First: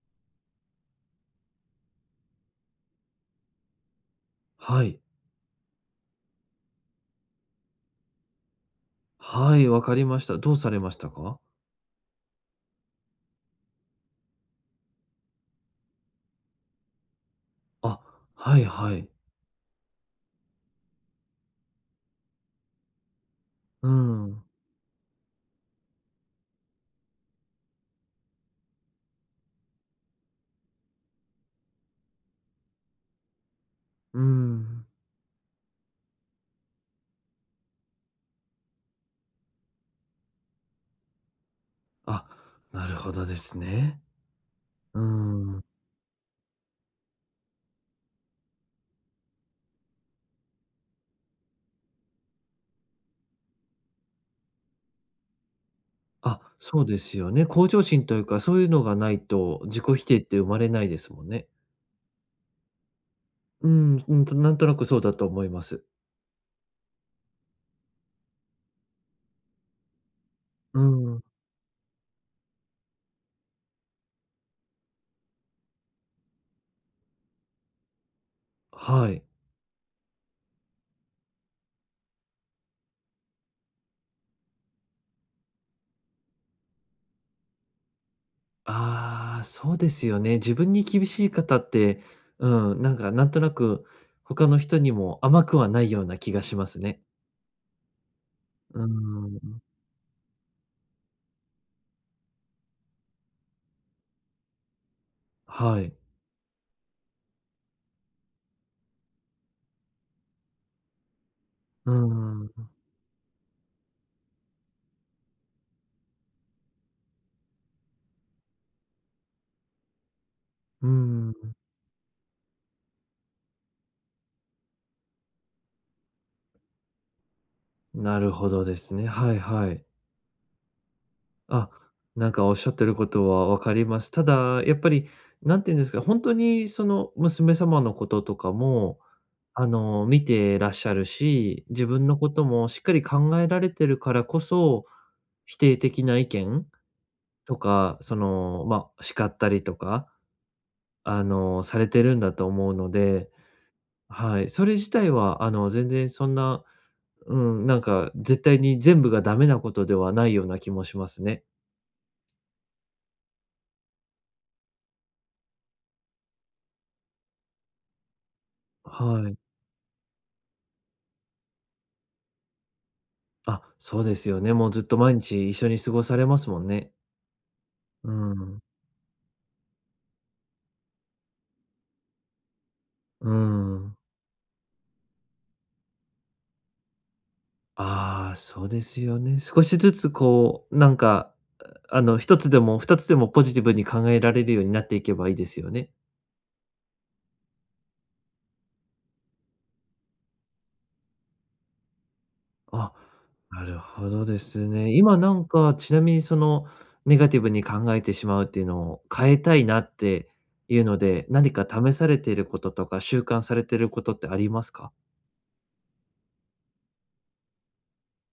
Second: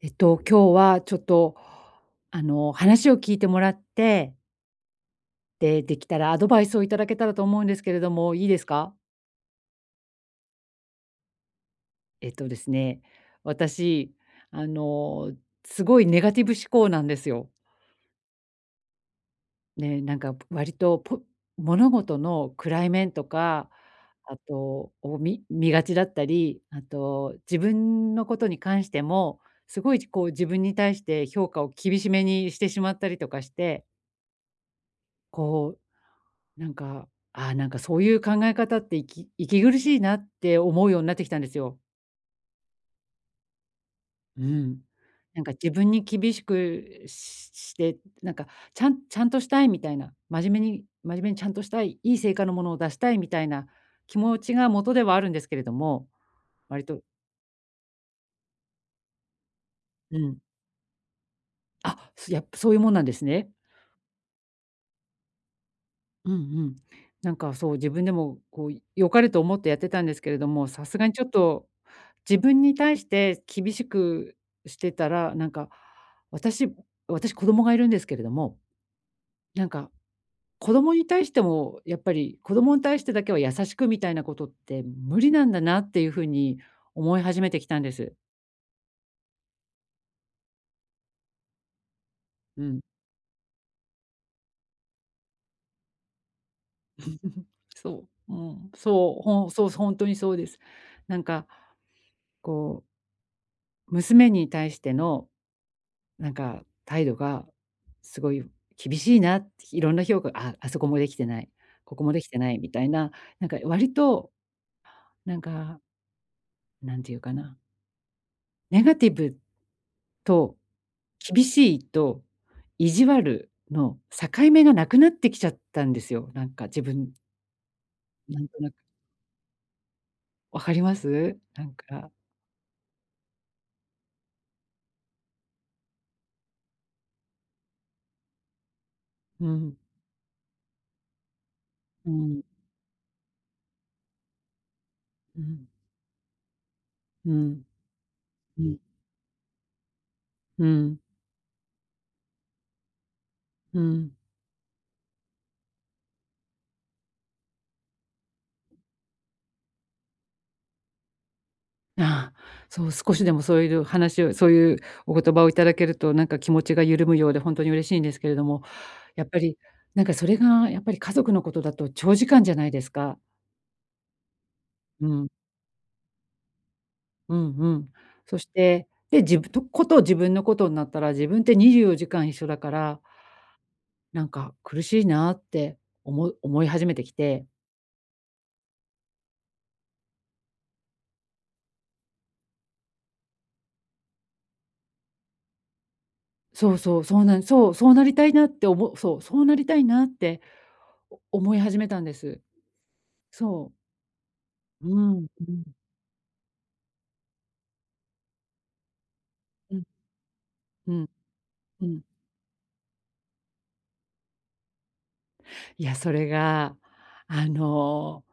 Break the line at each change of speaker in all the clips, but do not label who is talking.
今日はちょっと、話を聞いてもらって、
はい。
で、できたらアドバイスをいただけたらと思うんですけれども、いいですか？
はい、わかりました。どうされましたか？
えっとですね、私、あの、すごいネガティブ思考なんですよ。
あ、はいはい。
ね、なんか割とポ物事の暗い面とか、
うん、
あ
う
と、見がちだったり、あと自分のことに関しても、すごいこう自分に対して評価を厳しめにしてしまったりとかして、
ーん。
こなんか、ああ、なんかそういう考え方って息苦しいなって思うようになってきたんですよ。
あ、なるほどですね。
うん。
うー
なんか
ん。
自分に厳しくしして、なんかちゃんとしたいみたいな、真面目にちゃんとしたい、いい成果のものを出したいみたいな気持ちが元ではあるんですけれども、
あ、そ
割
うで
と
すよね。向上心というか、そういうのがないと、自己否
う
定っ
ん、
て生まれないですもんね。
あ、やっぱそういうもんなんですね。
うん、うん、と、なんとなくそうだと思います。
うんうん。なんかそう、自分でもこう良かれと思ってやってたんですけれども、
う
さすがにち
ん、
ょっと自分に対して厳しくしてたら、なんか私私子供がいるんですけれども、
はい。
なんか子供に対してもやっぱり子供に対してだけは優しくみたいなことって無理なんだなっていうふうに思い始めてきたんです。
ああ、そうですよね。自分に厳しい方って、
う
う
ん。
ん、なんとなく、他の人にも甘くはないような気がしますね。
そう。うん。
うー
そう、ほん
ん、
そう、本当にそうです。なんかこう、娘に対しての
はい。
なんか態度がすごい厳しいなって、いろんな評価があそこもできてない、
うー
ここもできて
ん、
ない
う
みたいな、なんか割と、なんか、なんていうかな、ネガティブと
ー
厳
ん、
しいと意地悪の境目がなくなってきちゃったんですよ。なんか自分、
なる
なん
ほ
と
ど
なく。
ですね。はいはい。
わかります？な
あ、
んか、
なんかおっしゃってることはわかります。ただ、やっぱり、なんていうんですか、本当にその娘様のこととかも、
う
あ
ん、
の、見てらっしゃるし、自分
う
のこ
ん、
ともしっかり考えられてるからこそ、
う
否
ん、
定的な意見
う
と
ん、
か、そ
う
の、
ん、
まあ、叱ったりとか、
うん、
あの、されてるんだと思うので、
うん。
はい、それ自体はあの、全然そんな、うん、なんか絶対に全部がダメなことではないような気もしますね。
ああ、そう、少しでもそういう話をそういうお言葉をいただけると、なんか気持ちが緩むようで本当に嬉しいんですけれども、やっ
は
ぱ
い。
り、なんかそれがやっぱり家族のことだと長時間じゃないですか。
あ、そうですよね。もうずっと
う
毎
ん、
日一緒に過ごされますもんね。
うんうん。
う
そし
ん。
て、で、自分のことになったら、自分って24時間一緒だから、
うん。
なんか苦しいなって思い始めてきて。
ああ、そうですよね。少しずつこう、なんか、あの、一つでも二つでもポジティブに考えられるようになっていけばいいですよね。
そうそう、そうなんそう、そうなりたいなっておもそう、そうなりたいなって思い始めたんです。
あ、な
そう。
るほどです
う
ね。今
ん、
なん
うん、
か、ちなみにその、ネガティブに考えてしまうっていうのを変えたい
う
な
ん、
っていう
う
の
ん。
で、何か
う
試
ん。
されていることとか、習慣されていることってありますか？
いや、それが、あの、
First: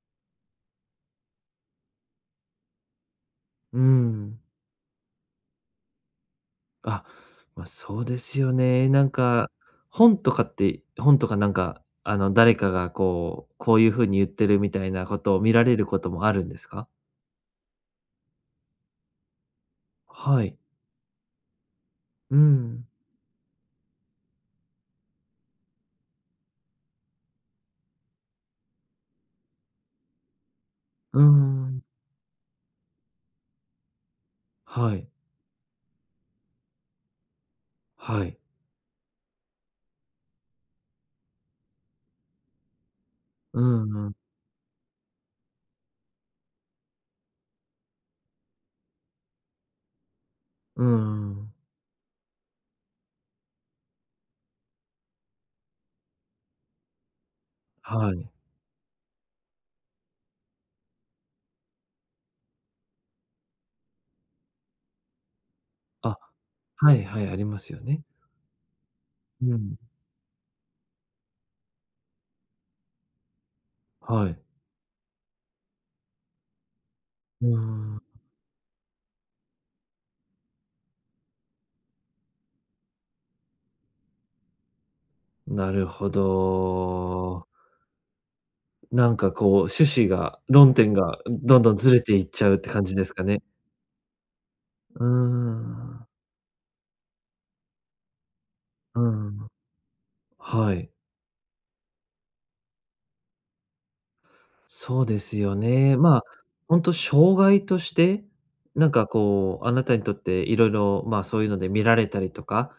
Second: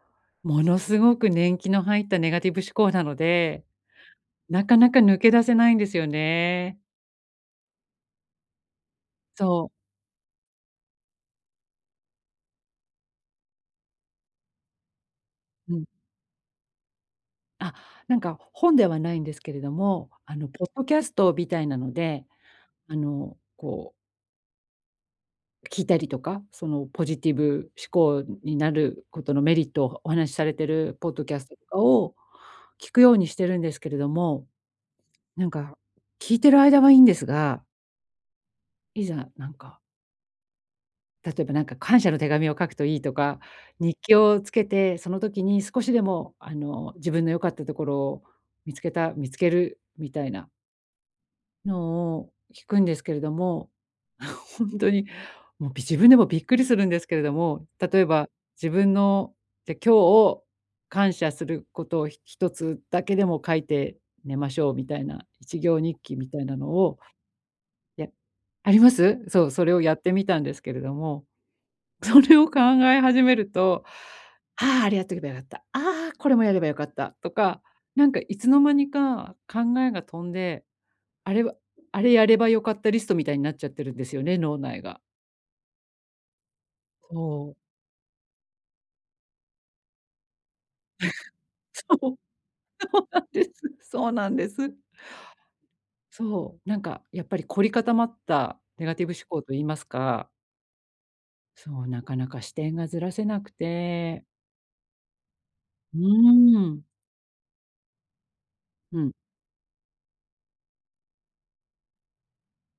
ものすごく年季の入ったネガティブ思考なので、
うーん。
なかなか抜け出せないんですよね。
あ、まあ、そうですよね。なんか、
そう。
本とかなんか、あの、誰かがこう、こういう風に言ってるみたいなことを見ら
う
れ
ん。
ることもあるんですか？
あ、なんか本ではないんですけれども、
はい。
ポッドキャストみたいなので、
うん。
あの、こう、聞いたりとか、そのポジティブ思考になることのメリットをお話しされてるポッ
うー
ドキャストとか
ん。
を聞くようにしてるんですけれども、
はい。
なんか聞いてる間はいいんですが、
はい。
いざ例えばなんか感謝の手紙を書くといいとか、
う
日記
ん。
をつけて、その時に少しでも自分の良かったところを見つけるみたいな
うんうん。
のを聞くんですけれども、本当にもうび自分でもびっくりするんですけれども、例え
は
ば
い。
自分のじゃ、今日を感謝することを一つだけでも書いて寝ましょうみたいな、一行日記
あ、
みたいなの
は
を、
いはい、ありますよ
い
ね。
やあります？そう、
う
それ
ん。
をやってみたんですけれども それを考え始めると、
はい。
ああ、あれやっとけばよかった。ああ、これもやればよかったと
うー
か、なん
ん、
かいつの間にか考えが飛んで、あれはあれやればよかったリストみたいになっちゃってるんですよね、脳内が。
なるほど。
そう。
なんかこう、趣旨が論点がどんどんずれていっ ちゃうって感じで
そうな
すか
ん
ね。
です。そうなんです。
うーん。
そう、なんかやっぱり凝り固まったネガ
う
ティブ思考
ん。
と言いますか、
はい。
そう、なかなか視点がずらせなくて、
そうですよね。
う
まあ、
ー
本
ん、
当障害として、なん
う
か
ん、
こう、あなたにとっていろいろまあ、そういうので見られたりとか、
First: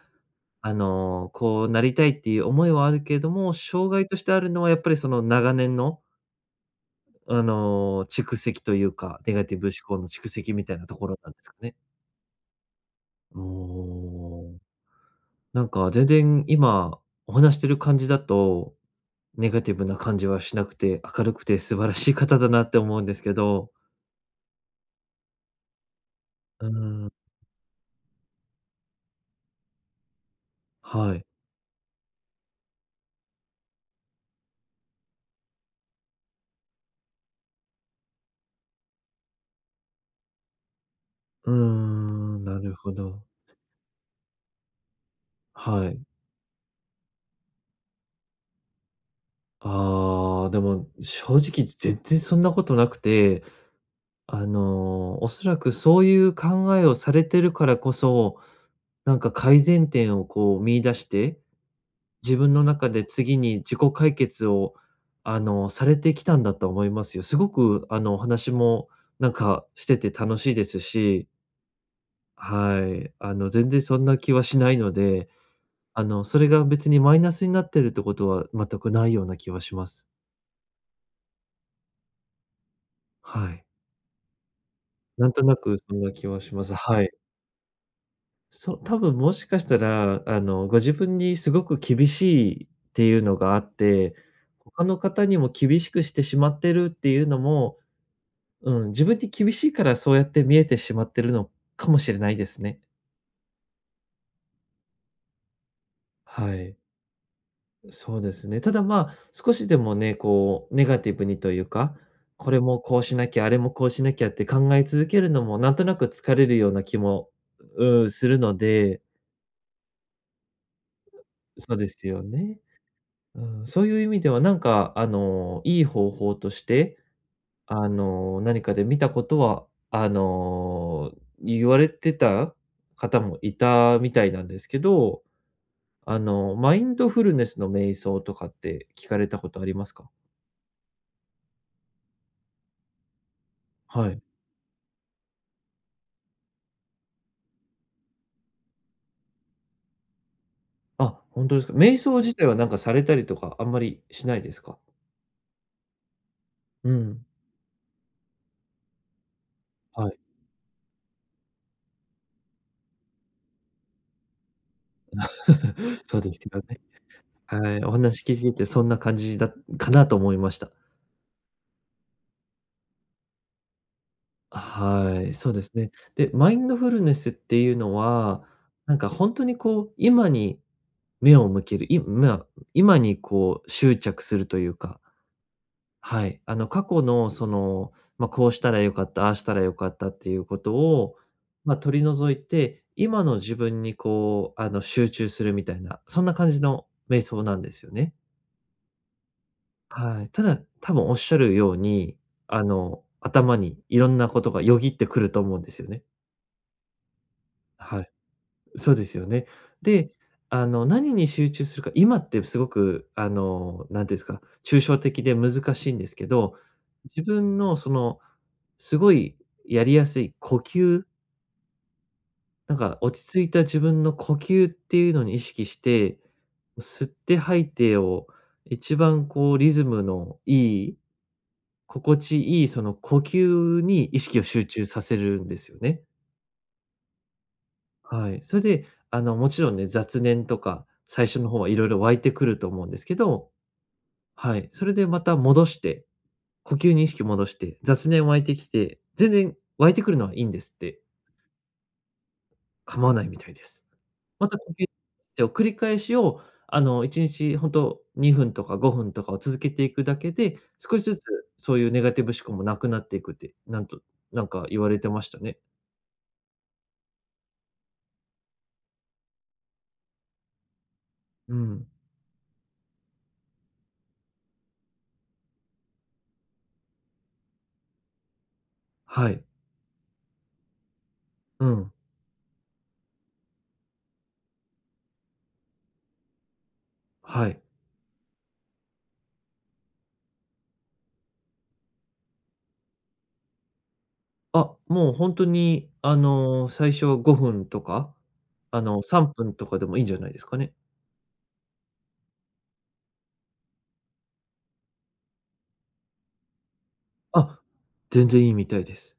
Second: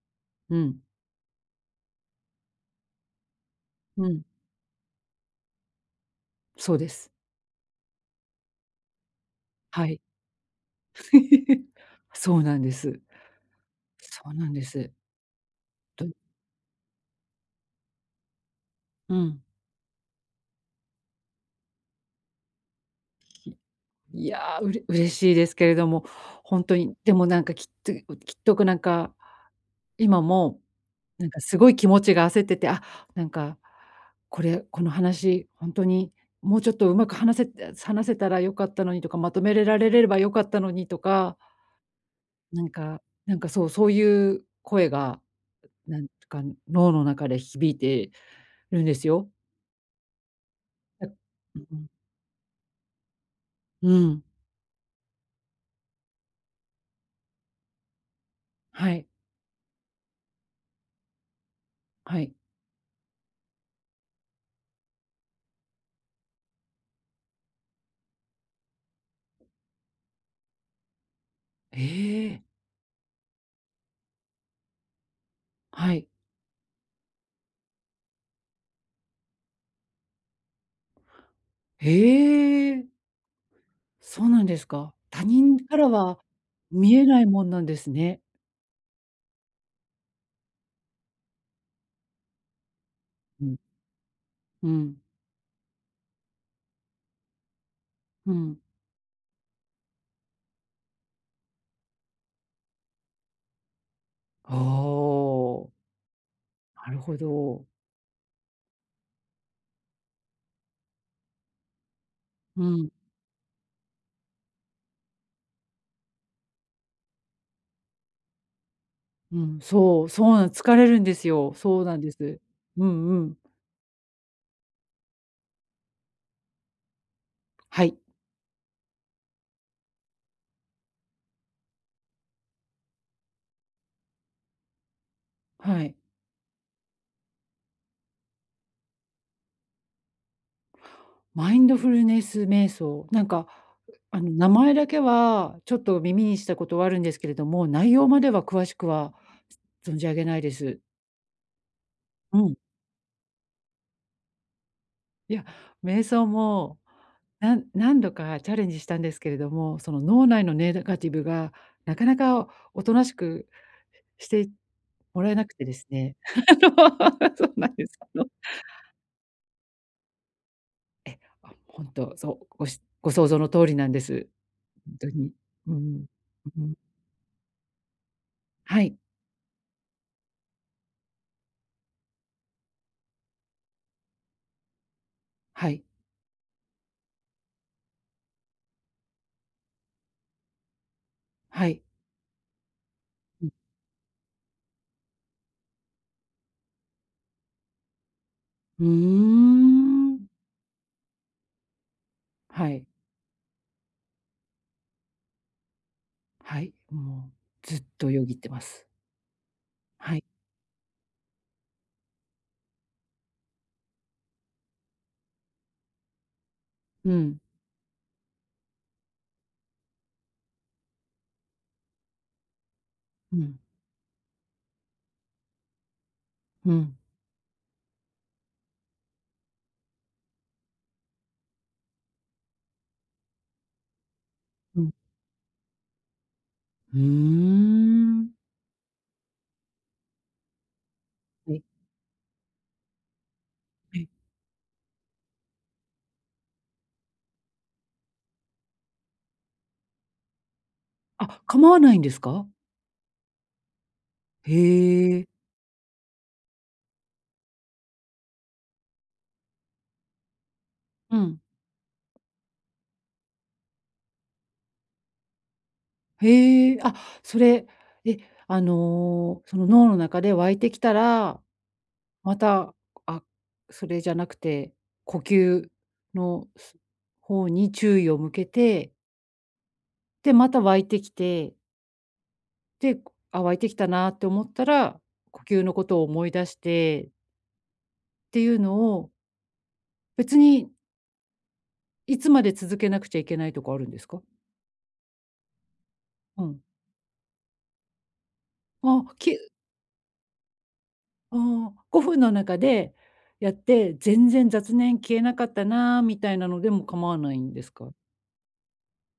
う
あ
ん、
の、こうなりたいっていう思いはあるけれども、障
う
害と
ん、
してあるのはやっぱりその長年の
そうです。
あの、蓄積というか、ネガティブ思
は
考
い。
の蓄積みたいなところなんですか ね。
そうなんです。
お
そうなん
ー、
です。
なんか全
と、
然今お話してる感じだと、
うん。
ネガティブな感じはしなくて、明るくて素晴らしい方だなって思うんですけ
き
ど。
いや、嬉しいですけれども、ほん
うー
とに、
ん、
でもなんかきっとなんか、今も、
は
な
い。
んかすごい気持ちが焦ってて、あ、なんか、これ、この話、ほんとにもうちょっとうまく話せたら良かったのにとか、まとめれられれば良かったのにとか、
うーん、な
なん
るほ
か
ど。
なんか、そう、そういう声が、
は
な
い。
んか脳の中で響いてるんですよ。
ああ、でも
だ
正
うん
直
うん。
全然そんなことなくて、
うん、
あの、おそらくそういう考えをされてるからこそ、
はい、
なんか改善点をこう見出して
はい。
自分の中で次に自己解決を、あの、されてきたんだと思いますよ。すごく、あの、お話もなんかしてて楽しいですし、
ええ。
はい。あの、全然そんな気はしないので、
は
あ
い。
の、それが別にマイナスになってるってことは全くないような気はします。
へえ、
はい。
そうなんですか。他
なんとな
人か
く
ら
そんな
は
気はします。
見
は
え
い。
ないもんなんですね。
そう、多分もしかしたら、あの、ご自分にすごく厳しいっていうの
う
が
ん、
あって、
う
他
ん、
の方にも厳しくしてしまってるっていうのも、
うん。
うん、自分に厳しいからそうやって見えてしまってるのかもしれないですね。
ああ、
はい、
なるほど。
そうですね。ただ、まあ、少しでもね、こうネガティブにというか、これ
う
も
ん、
こうしなきゃ、あれもこうしなきゃって考え続けるのもなんとなく疲れるような気も、うんするので、
うん、そう、そうなん疲れるんですよ。
そう
そう
で
なん
す
で
よ
す。
ね。
うんうん。
うん、そういう意味ではなんかあの、いい方法として、
は
あ
い、
の、何かで見たことは、あの、言われてた方もいたみたいなんですけど、
はい。
あの、マインドフルネスの瞑想とかって聞かれたことありますか？
マインドフルネス瞑想、なんか、
はい。
名前だけはちょっと耳にしたことはあるんですけれども、内容までは詳しくは存じ上げないです。
あ、本当ですか。瞑想自
う
体は
ん。
なんかされたりとかあんまりしないですか？
いや、瞑想も、
うん。
何度かチャレンジしたんですけれども、その
はい。
脳内のネガティブがなかなかおとなしくしてもらえなくてです ね。
そうですよね。
そう
は
なん
い、
で
お
す。
話聞いててそんな感じだかなと思いました。
あ、ほんと、そう、ご想像の通りなんです。ほんと
は
に。
い、そうです
う
ね。
ん。
で、マイ
う
ン
ん。
ドフルネスっていうのは、
は
な
い、
んか本当にこう、今に目を向ける、今にこう執着するというか、
はい、
はい。あの過去のその、まあ、こうしたら良かった、ああしたら良かったっていうことを、
は
まあ、
い。
取り除いて、今の
うん。
自分にこう、あの集中するみたいな、そんな感じの瞑想なんですよね。
うー
は
ん。
い。ただ、多分おっしゃるように、あ
はい、
の頭にいろんなことがよぎってくると思うんですよね。
はい、もうずっ
は
と
い。
よぎってます。
そうですよね。で、
はい。
あの、何に集中するか、今ってすごく、あの、なんていうんですか、抽象的で難しいんですけど、
う
自
ん、
分のその、すごいやりやすい呼吸、なんか落
う
ち着い
ん、
た自分の呼吸っていうのに意識して、
うん、
吸って吐いてを一番こうリズムのいい、心地いいその呼吸に意識を集
う
中
ん。
させるんですよね。
うー
は
ん。
い。それで、あの、もちろんね、雑念とか、最初の
は
方
い。
はいろいろ湧いてくると思うんですけど、
え、
はい。それでまた戻して、呼吸に意識戻して、雑念湧いてきて、全然湧いてくるのはいいんですって、
あ、構わないんですか？
構わないみたいです。また呼
へえ。
吸を繰り返しを、あの、1日本当に2分とか5分とかを続けていくだけで、少し
う
ずつ
ん。
そういうネガティブ思考もなくなっていくって、なんか言われてましたね。
へえ、あ、それ、え、その脳の中で湧いてきたら、
うん。
また、あ、それじゃなくて、呼吸の方に注意を向けて、
はい。
で、また湧いてきて、
うん。
で、あ、湧いてきたなって思ったら、呼吸のことを思い出してっ
はい。
ていうのを、別にいつまで続けなくちゃいけないとかあるんですか？
あ、もうほんとに、あ
うん。
の、最初は5分とか、あの、
あ、
3
き
分とかでもいいんじゃないですかね。
ああ、5分の中でやって、全然雑念消えなかったなみたいなのでも構わないん
あ、
ですか？
全然いいみたいです。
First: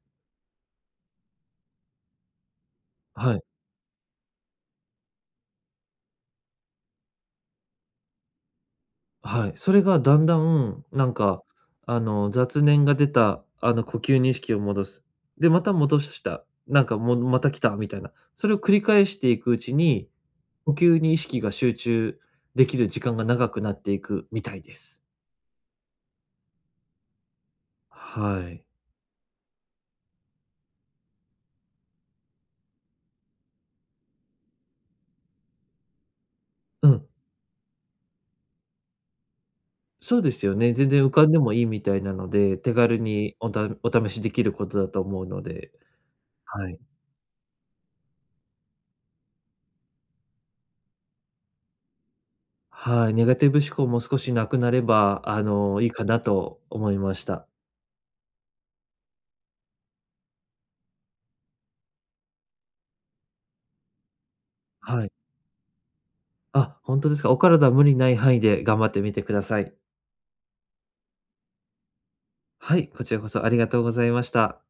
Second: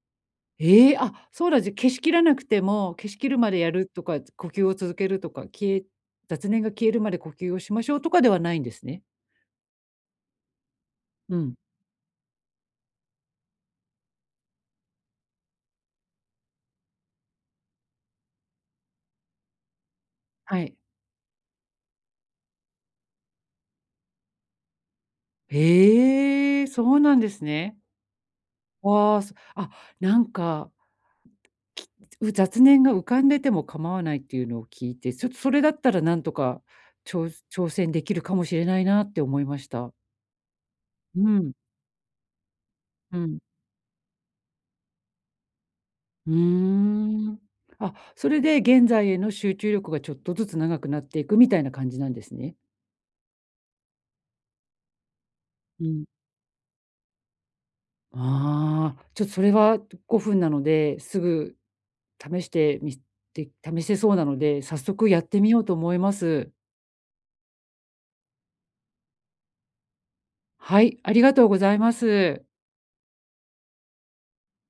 ええ、あ、そうなじゃ、消しきらなくても、消しき
は
る
い、
までやるとか、呼吸を続けるとか、雑念が消えるまで呼吸をしましょうとかではないんですね。
はい。それがだんだん、なん
う
か、
ん、
あの、雑念が出た、あの、呼吸に意識を戻す。で、また戻した。なんか、もまた来たみたいな。それを繰り返していくうちに、
は
呼
い。
吸に意識が集中できる時間が長くなっていくみたいです。
ええ、そうなんですね。
はい。
わあ、なんか、きう雑念が浮かんでても構わないっていうのを聞いて、ちょっとそれだったらなんとか
うん。
ちょう挑戦できるかもしれないなって思いました。
そうですよね。全然浮か
う
んで
ん、
もいいみたいなので、手軽
う
に
ん。
お試しできることだと思うので、
う
は
ー
い。
ん。あ、それで現在への集中力がちょっとずつ長くなっていくみたいな感じなんですね。
はい、ネガティブ思考も少しなくなれば、あの、
う
いいか
ん。
なと思いました。
ああ、ちょっとそれは5分なので、すぐ試してみて試せそうなので、早
は
速
い。
やってみようと思います。
あ、本当ですか。お体無理ない範囲で頑張ってみてください。
はい、ありがとうございます。
はい、こちらこそありがとうございました。